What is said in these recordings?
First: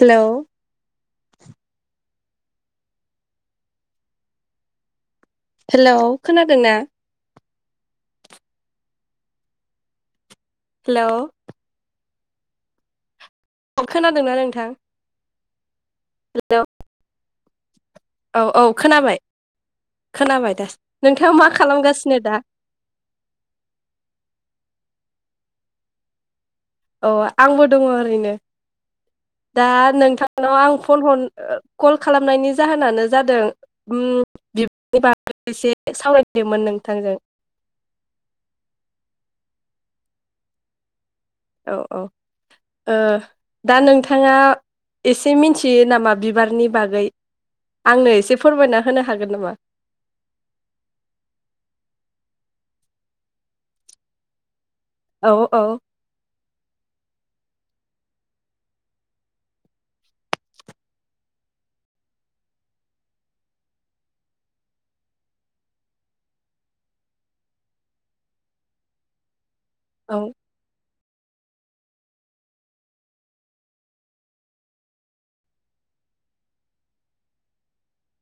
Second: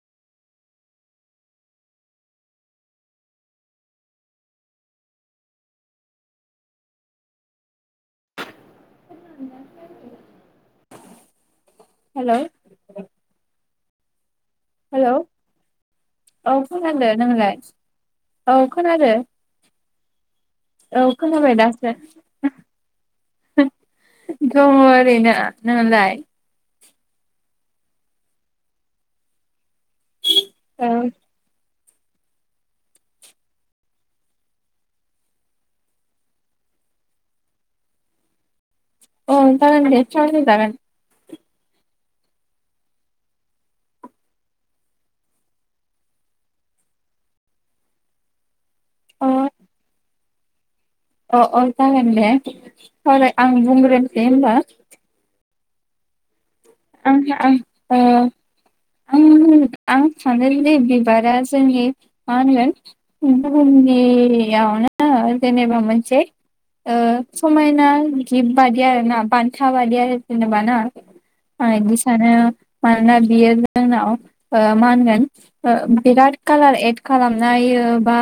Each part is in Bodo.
हेलौ हेलौ खोनादों ना? [unintelligible] हेलौ हेल' खोनादोंना नों हेलौ औ फैनांगो नोंलाय। औ औ खोनाबाय खोनाबाय दा औ नोंथाङा मा खोनाबाय दासो खालामगासिनो दा? बेनो नोंलाय अ आंबो दङ ओरैनो। दा नोंथांनाव आं औ फन हर कल खालामनायनि जाहोनानो जादों उम बिबनि बागै एसे सावरायनोमोन नोंथांजों। औ जागोन दे [unintelligible] जागोन औ औ ओ दा नोंथाङा एसे मिथियो नामा बिबारनि बागै, आंनो एसे फोरमायना होनो अ हागोन नामा? अ अ जागोनदे देलाय आं बुंग्रोनि दे होनबा? औ औ आंहा आं ओ आं आं सानो जि बिबारा जोंनि मा होनगोन बुहुमनियावनो जेनेबा मोनसे ओ समायना गिफ्ट बादि आरोना बान था बादि औ आरो जेनबा ना आं इदि सानो मानोना बियो जोंनाव ओ मा होनगोन बिराद कालार एड खालामना होयो बा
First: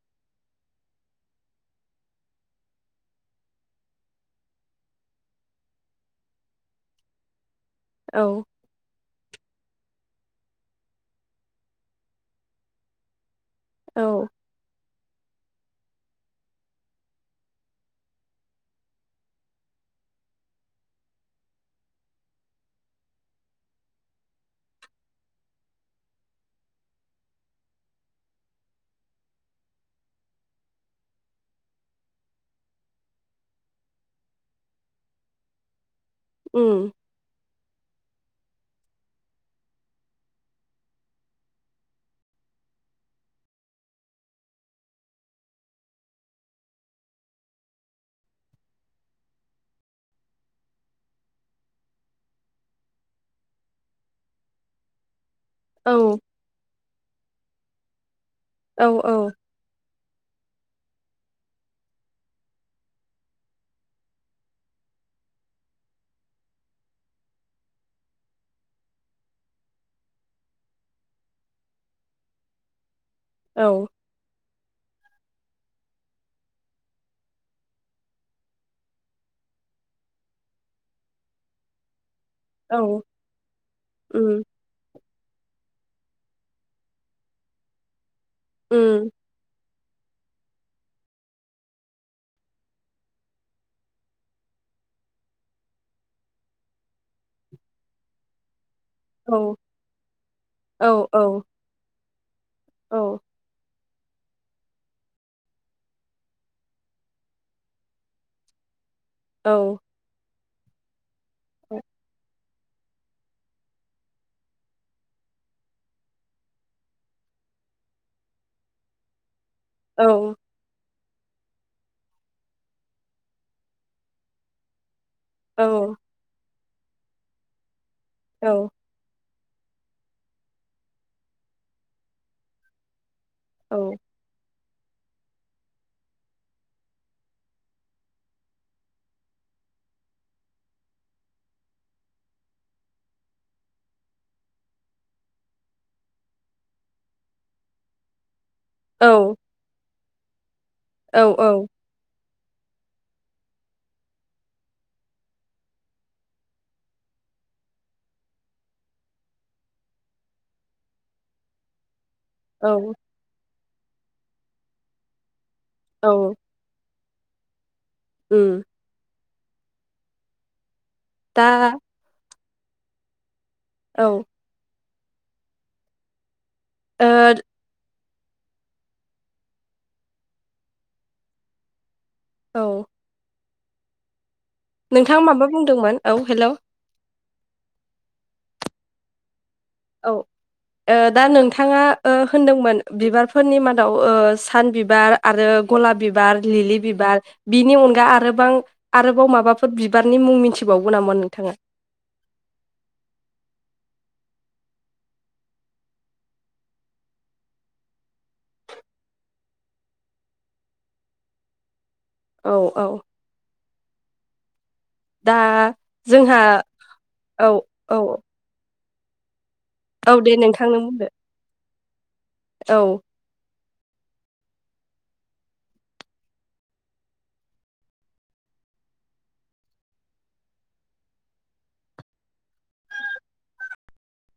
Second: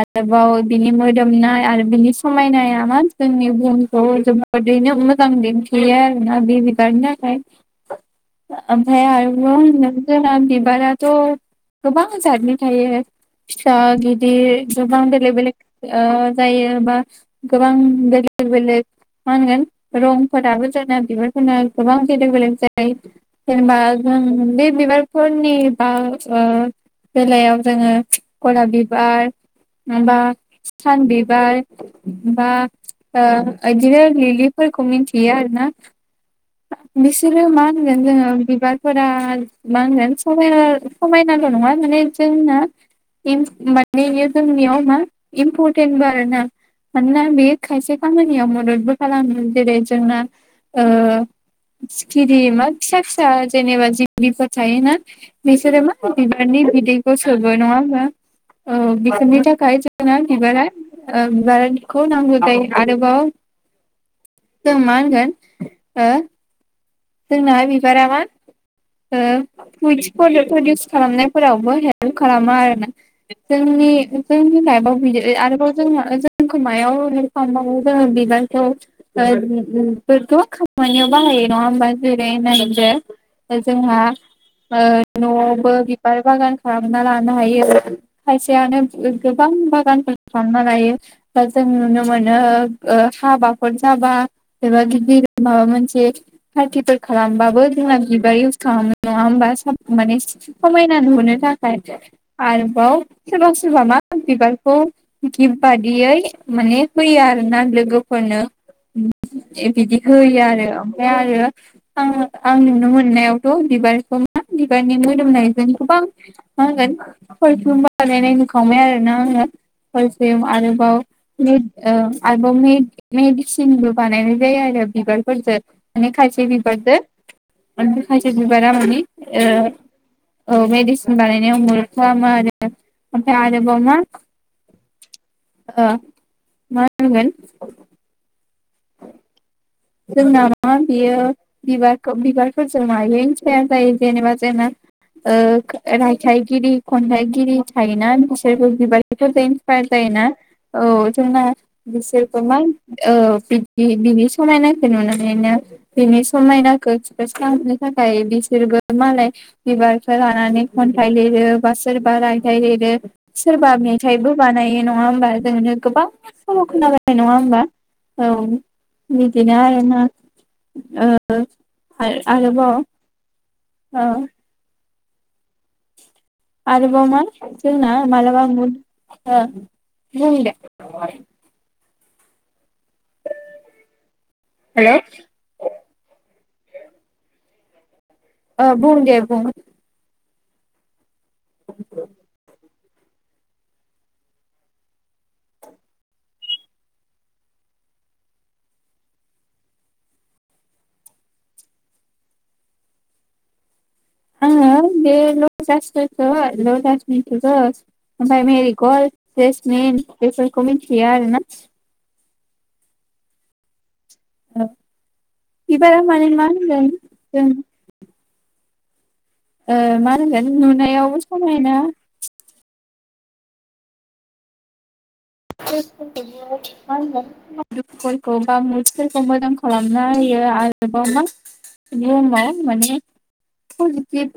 आरोबाव बिनि मोदोमनाय आरो बिनि समायनाया मा जोंनि बुहुमखौ जोबोरैनो मोजां दिन्थियो आरोना बे बिबारनि थाखाय औ ओमफाय आरो न'आव होन जोंना बिबाराथ गोबां जादनि थायो। फिसा औ गिदिर गोबां बे बेलेक बेलेग ओ जायो बा गोबां बेलेग बेलेग मा होनगोन रंफोराबो जोंना बिबारफोरना गोबां बेलेग बेलेग जायो जेनेबा जों बे बिबारफोरनि बा ओ बेलायाव जोंङो गलाब बिबार बा सान बिबार बा ओ बिदिनो लिलिफोरखौ मिथियो आरोना । उम बिसोरो मा होनगोन जोङो बिबारफोरा मा होनगोन समायना समायनाल' नङा माने जोंना इम माने बेयो जोंनियाव मा इम्परटेन्टबो आरोना मानोना बे खायसे खामानियाव मददबो खालामो जेरै जोंना ओ सिखिरि मा फिसा फिसा जेनेबा जिनबख्रिफोर थायोना बिसोरो औ मा बिबारनि बिदै गावसोरबो नङा होमबा? औ बिसोरनि थाखाय जोङो बिबारा ओ बिबारखौ नांगौ जायो आरोबाव जों मा होनगोन हो जोंना बिबारा मा ओ प्रुतस प्रडाक प्रडिउस खालामनायफोरावबो हेल्प खालामो आरोना। औ जोंनि जोंनि लाइफआव बियो आरोबाव जों जोंखौ मायाव [inaudible] जोङो बिबारखौफोरखौ ओ बिफोरखौ खामानियाव बाहायो नङा होमबा? जेरै औ [inaudible] जोंहा उम ओ नआवबो बिबार बागान खालामना लानो हायो खायसेआनो उम गोबां बा फानफोर खालामना लायो बा जों नुनो मोनो ओ हाबाफोर जाबा एबा गिदिर माबा मोनसे पार्टिफोर खालामबाबो जोंना बिबार इउस खालामो। नङा होमबा औ साब माने औ समायना औ नुहुनो थाखाय औ आरोबाव सोरबा सोरबा मा? बिबारखौ गिफ बादियै माने होयो आरो ना लोगोफोरनो उम ए औ बिदिखौ होयो आरो ओमफ्राय आरो आं आं नुनो मोननायावथ बिबारखौ मा बिबारनि मोदोमनायजों गोबां मा होगोन [unintelligible] बानायनाय नुखाबाय आरोना आङो। औ पारफिउम आरोबाव मेड ओ आरोबाव मेड-मेड-मेडिसिनबो बानायनाय जायो आरो बिबार फोरजो औ माने हेपि बारदे आरो खायसे बिबार मानि ओ औ मेडिसिन बानायनायाव मखो आरो ओमफ्राय आरोबाव मा ओ माहोनगोन जोंना मा बियो बिबार बिबारफोरजों मायो थाया जायो जेनेबा जोंना रायथाइगिरि खन्थाइगिरि थायोना बेफोर बिबारखौ औ फोथायनो जायो ना? औ जोंना औ बिसोर [unintelligible] समायनाखौ नुनानैनो बिनि समायनाखौ एक्सप्रेस खालामनो थाखाय बिसोरबो मालाय बिबारखौ लानानै खन्थाइ लिरो बा सोर बा रायथाइ औ लिरो। सोरबा मेथाइबो बानायो नङा होमबा नो गोबां औ सल खोना नङा होमबा? औ उम बिदिनो आरोना ओ दा आरोबाव औ आरोबाव मा जोंना मालाबा [unintelligible] औ हेलौ नोंथाङा माबा बुंदोंमोन औ हेलौ। ओ बुं दे बुं। औ ओ दा नोंथाङा ओ होनदोंमोन बिबारफोरनि मादाव ओ सान बिबार आरो गलाब बिबार लिलि बिबार बिनि अनगा आरोबां आरोबाव माबाफोर बिबारनि मुं मिन्थिबावगौ नामा नोंथाङा? आंङो बे [unintelligible] ओमफ्राय मेरि गल्द जेसमिन बेफोरखौ मिथियो आरोना। औ औ। [unintelligible] दा बिबारा माने जोंहा मा होनगोन जों औ औ। ओ मा औ दे होनगोन नुनायाव समायना। औ। [unintelligible] दुखुफोरखौ बा मुटफोरखौ मोजां खालामना होयो आरोबाव मा बुहुमाव माने पजिटिभ।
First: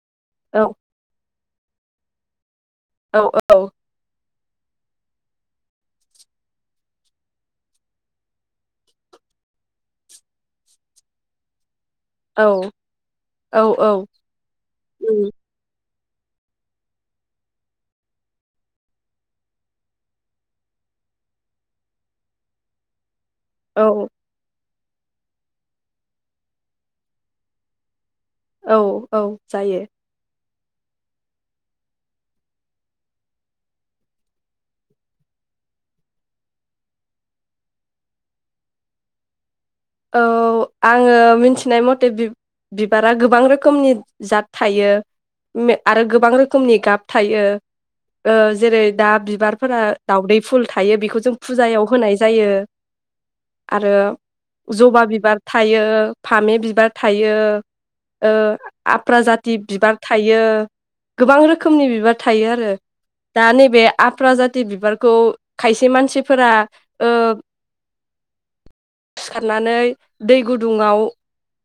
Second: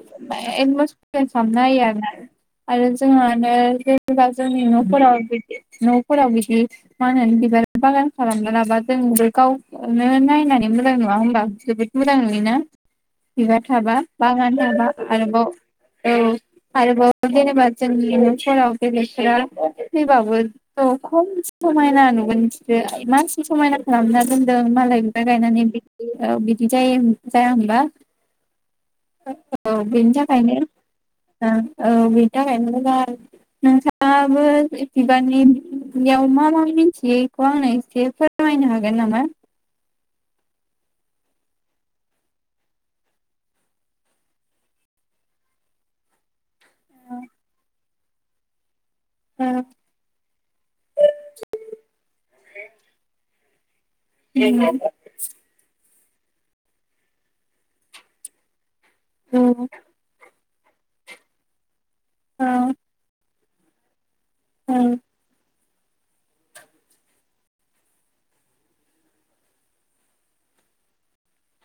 औ [unintelligible] [unintelligible] आरो जों औ मानो जेनबा सा जोंनि नफोराव इबायदि न'फोराव बिदि मा होनो बिबार बागान खालामना लाबा जोंबो गावखोनो नायनानै मोजां नुङा होमबा जोबोद मोजां औ नुयोना औ बिबार औ थाबा बागान थाबा उम आरोबाव औ आरोबाव जेनेबा जोंनि न' सेराव बेलेगफोरा फैबाव गोन औ खम समायना नुगोन बिसोरो समायना औ खालामना दोनदों मालाय बिबार गायनानै बिदि ओ बिदि जायो जाया होमबा। औ औ औ जायो बेनि थाखायनो ओं औ बिनि थाखायनो मोजां नोंथाङाबो बे बिबारनि इयाव मा मा मिन्थियो इखौ आंनो एसे फोरमायनो हागोन नामा औ आङो मिन्थिनाय मते बिब-बिबारा गोबां रोखोमनि जात थायो उम मे आरो गोबां रोखोमनि गाब थायो ओ जेरै दा बिबारफोरा दाउदै फुल थायो बेखौ जों फुजायाव होनाय जायो आरो ओमफ्राय जबा बिबार थायो फामे बिबार थायो ओ आफ्रा जाति बिबार थायो । गोबां रोखोमनि बि बिबार थायो आरो। दा नैबे आफ्राजाथि बिबारखौ। खायसे मानसिफोरा ओ सिखारनानै दै गुदुङाव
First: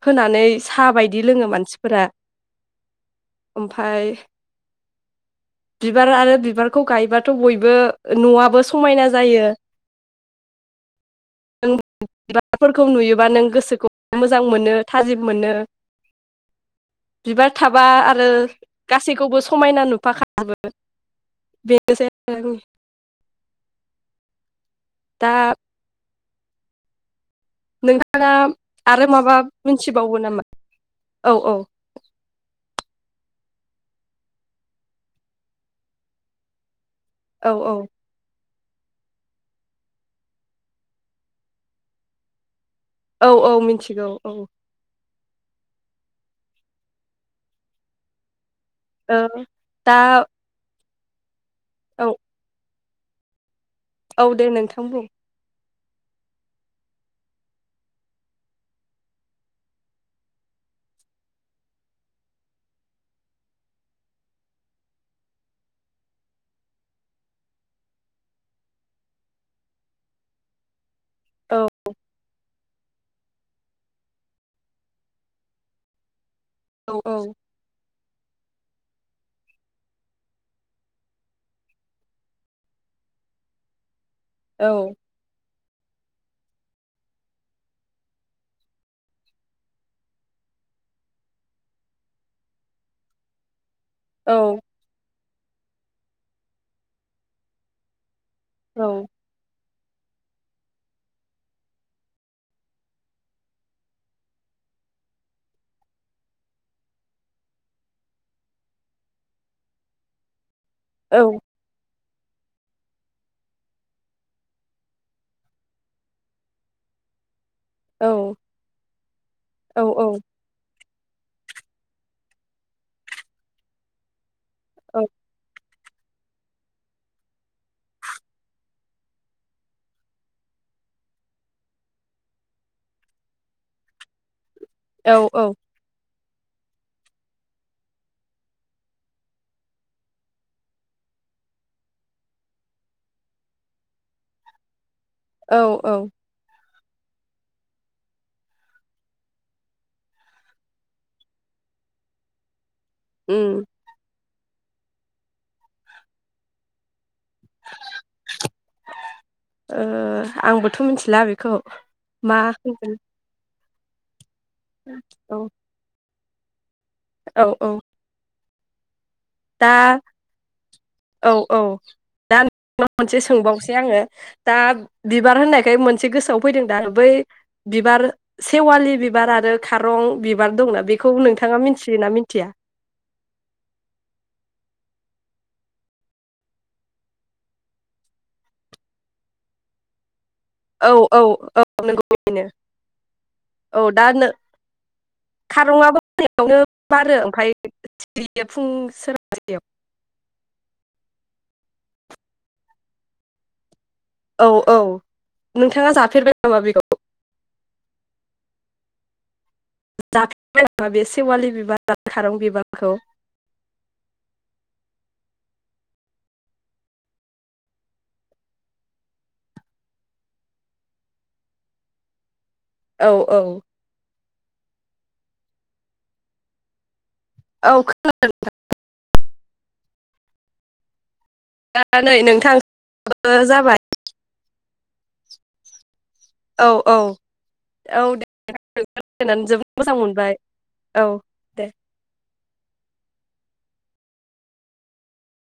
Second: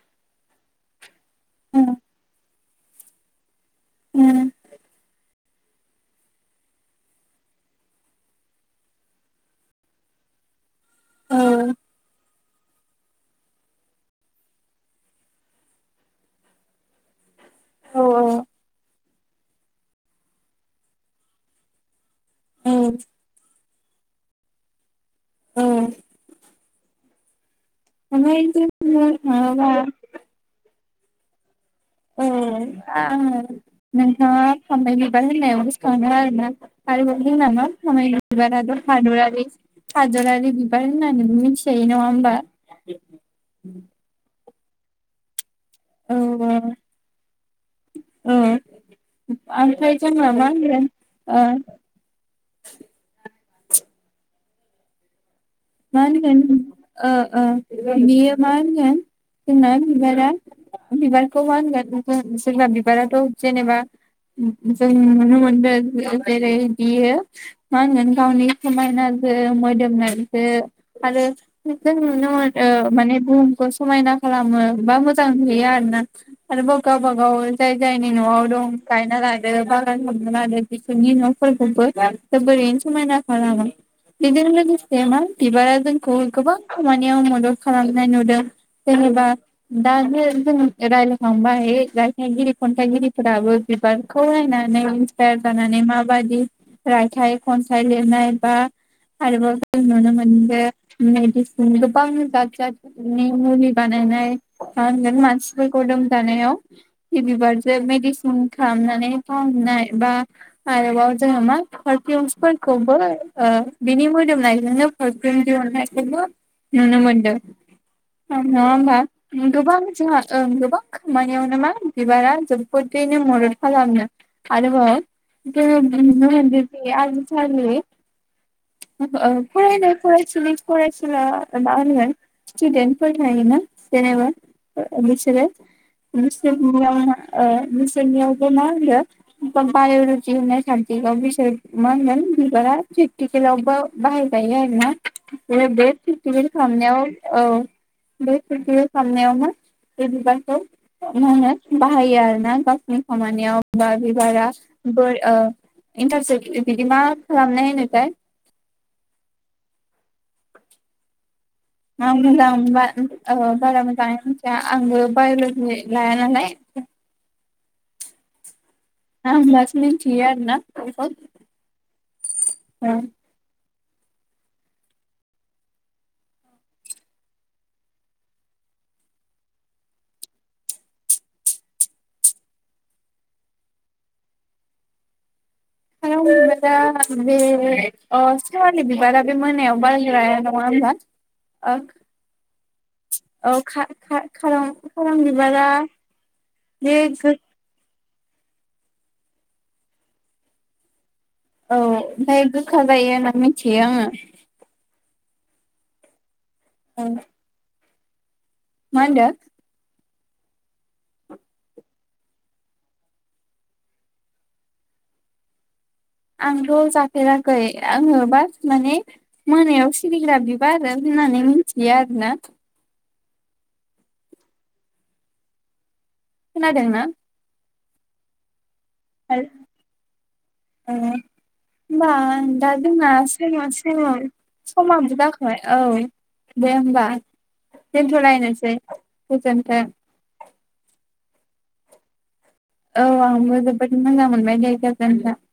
होनानै सा बाय दि लोङो मानसिफोरा। ओमफाय। बिबार आरो बिबारखौ गायबाथ बयबो नआबो समायना जायो । [unintelligible] बिबारफोरखौ नुयोबा नों गोसोखौ मोजां मोनो थाजिम मोनो बिबार थाबा आरो गासैखौबो समायना नुफाखाजोबो बेनोसै आरो औ दा नोंथाङा जों बुंनो आरो माबा थाङोबा मोनथिबावो नामा? औ औ ओ थारैनो नोंथाङा फामे बिबार गोसो खांदों आरोना। आरोबाव औ जोंनामा औ [unintelligible] हादरारि हादरारि बिबार होननानै मिथिजायो नङा होमबा। औ औ मिथिगौ। औ औ ओ ओ। ओ आमफाय दा जोंहा मा होनगोन ओ औ। औ दे नोंथां बुं। मा होनगोन ओ ओ बियो मा होनगोन जोंना बिबारा बिबारखौ मा होनगोन सोरबा बिबाराथ' जेनेबा जों नुनो मोनदों जेरै बियो मा होनगोन गावनि समायनाजों मोदोमनाय रो आरो औ जों नुनो मोन ओ माने बुहुमखौ समायना खालामो बा मोजां नुयो आरो ना। आरो औ गावबा औ गाव जाय जाय जोंनि न'आव दं गायना लादों बागान हाबना लादों बिसोरनि न'फोरखौबो जोबोरैनो समायना खालामो। बेजों औ लोगोस बिबारा जोंखौ गोबां खामानियाव मदद खालामनाय नुदों जेनेबा दानि जों रायलायखांबाय रायथाइगिरि खन्थाइगिरिफोराबो बिबारखौ नानै [unintelligible] जानानै माबादि रायथाइ खन्थाइ लिरनाय बा औ आरोबाव जों नुनो मोनदों मेदिसिन गोबां जाद जादनि मुलि बानायनाय मा होनगोन मानसिफोरखौ लोमजानायाव बे बिबारजों मेडिसिन खालामनानै फाहामनाय बा आरोबाव औ जोङो मा पारफिउम्स फोरखौबो ओ बिनि मोदोमनाय जोंनो पारफिउम दिहुननायखौबो नुनो मोन्दों। नङा होमबा गोबां औ जोंहा ओं गोबां खामानियावनो मा बिबारा जोबोदैनो मदद खालामो। आरोबाव जोङो [unintelligible] फरायनाय फरायसुलि फरायसुला मा होनो स्टुडेन्टफोर थायोना जेनेबा ओ ओ औ बिसोरो बिसोरनियाव मा ओ बिसोरनियावबो मा होनो बा-बाय'लजि होननाय साबजेक्टआव बिसोर मा होनगोन बिबारा प्रेकटिकेलाव बा-बाहाय जायो आरोना। औ औ [unintelligible] खालामनायाव औ बे प्रेक्टिकेल खालामनायावनो बे बिबारखौ मा होनो बाहायो आरोना गाव नि खानियाव उम बा बिबारा बोर ओ इन्टार सो खि बिदि मा खालामनाय होनोथाय? ओ आंबोथ' मिथिला बेखौ [unintelligible] मा होनगोन बारा मोजाङै [unintelligible] आंबो औ बाय'ल'जि ला [unintelligible] औ औ दा आं मास मोनथियो आरोना। औ दा नोंनाव ओ मोनसे सोंबाव से आङो दा बिबार होननायखाय मोनसे गोसोआव फैदों दा बै बिबार सेवालि बिबार आरो खारं बिबार दंना बेखौ नोंथाङा मिथियोना मिथिया? [unintelligible] नङा होनबा? औ औ औ ओ नंगौ बेनो औ दा नो खा-खा-खारं खारं बिबारा खारंआबो मोनायावनो जि बारो गो ओमफ्राय सिरियो फुं सोरांसेआव। औ ओमफ्राय गोखा जायो होना मिथि औ औ। नोंथाङा जाफेरबाय नामा बे ओं मा होनदो? जा [unintelligible] नामा बे सेवालि बिबार आरो खारं बिबारखौ? आंथ' जाफेराखै आङो बास माने मोनायाव सिरिग्रा बिबार होननानै मिथियो आरोना। औ औ खोनादोंना? औ खोना [unintelligible] होनबा खोनानै नोंथां दा दोना सोरबा जाबाय समाव सम'आबो जाखाबाय औ। औ दे औ होमबा औ दे नोंथां दोनथ'लायनोसै राइज्लानानै जोबोद गोजोनथों मोजां मोनबाय औ। दे। औ आंबो जोबोद मोजां मोनबाय दे गोजोनथों ।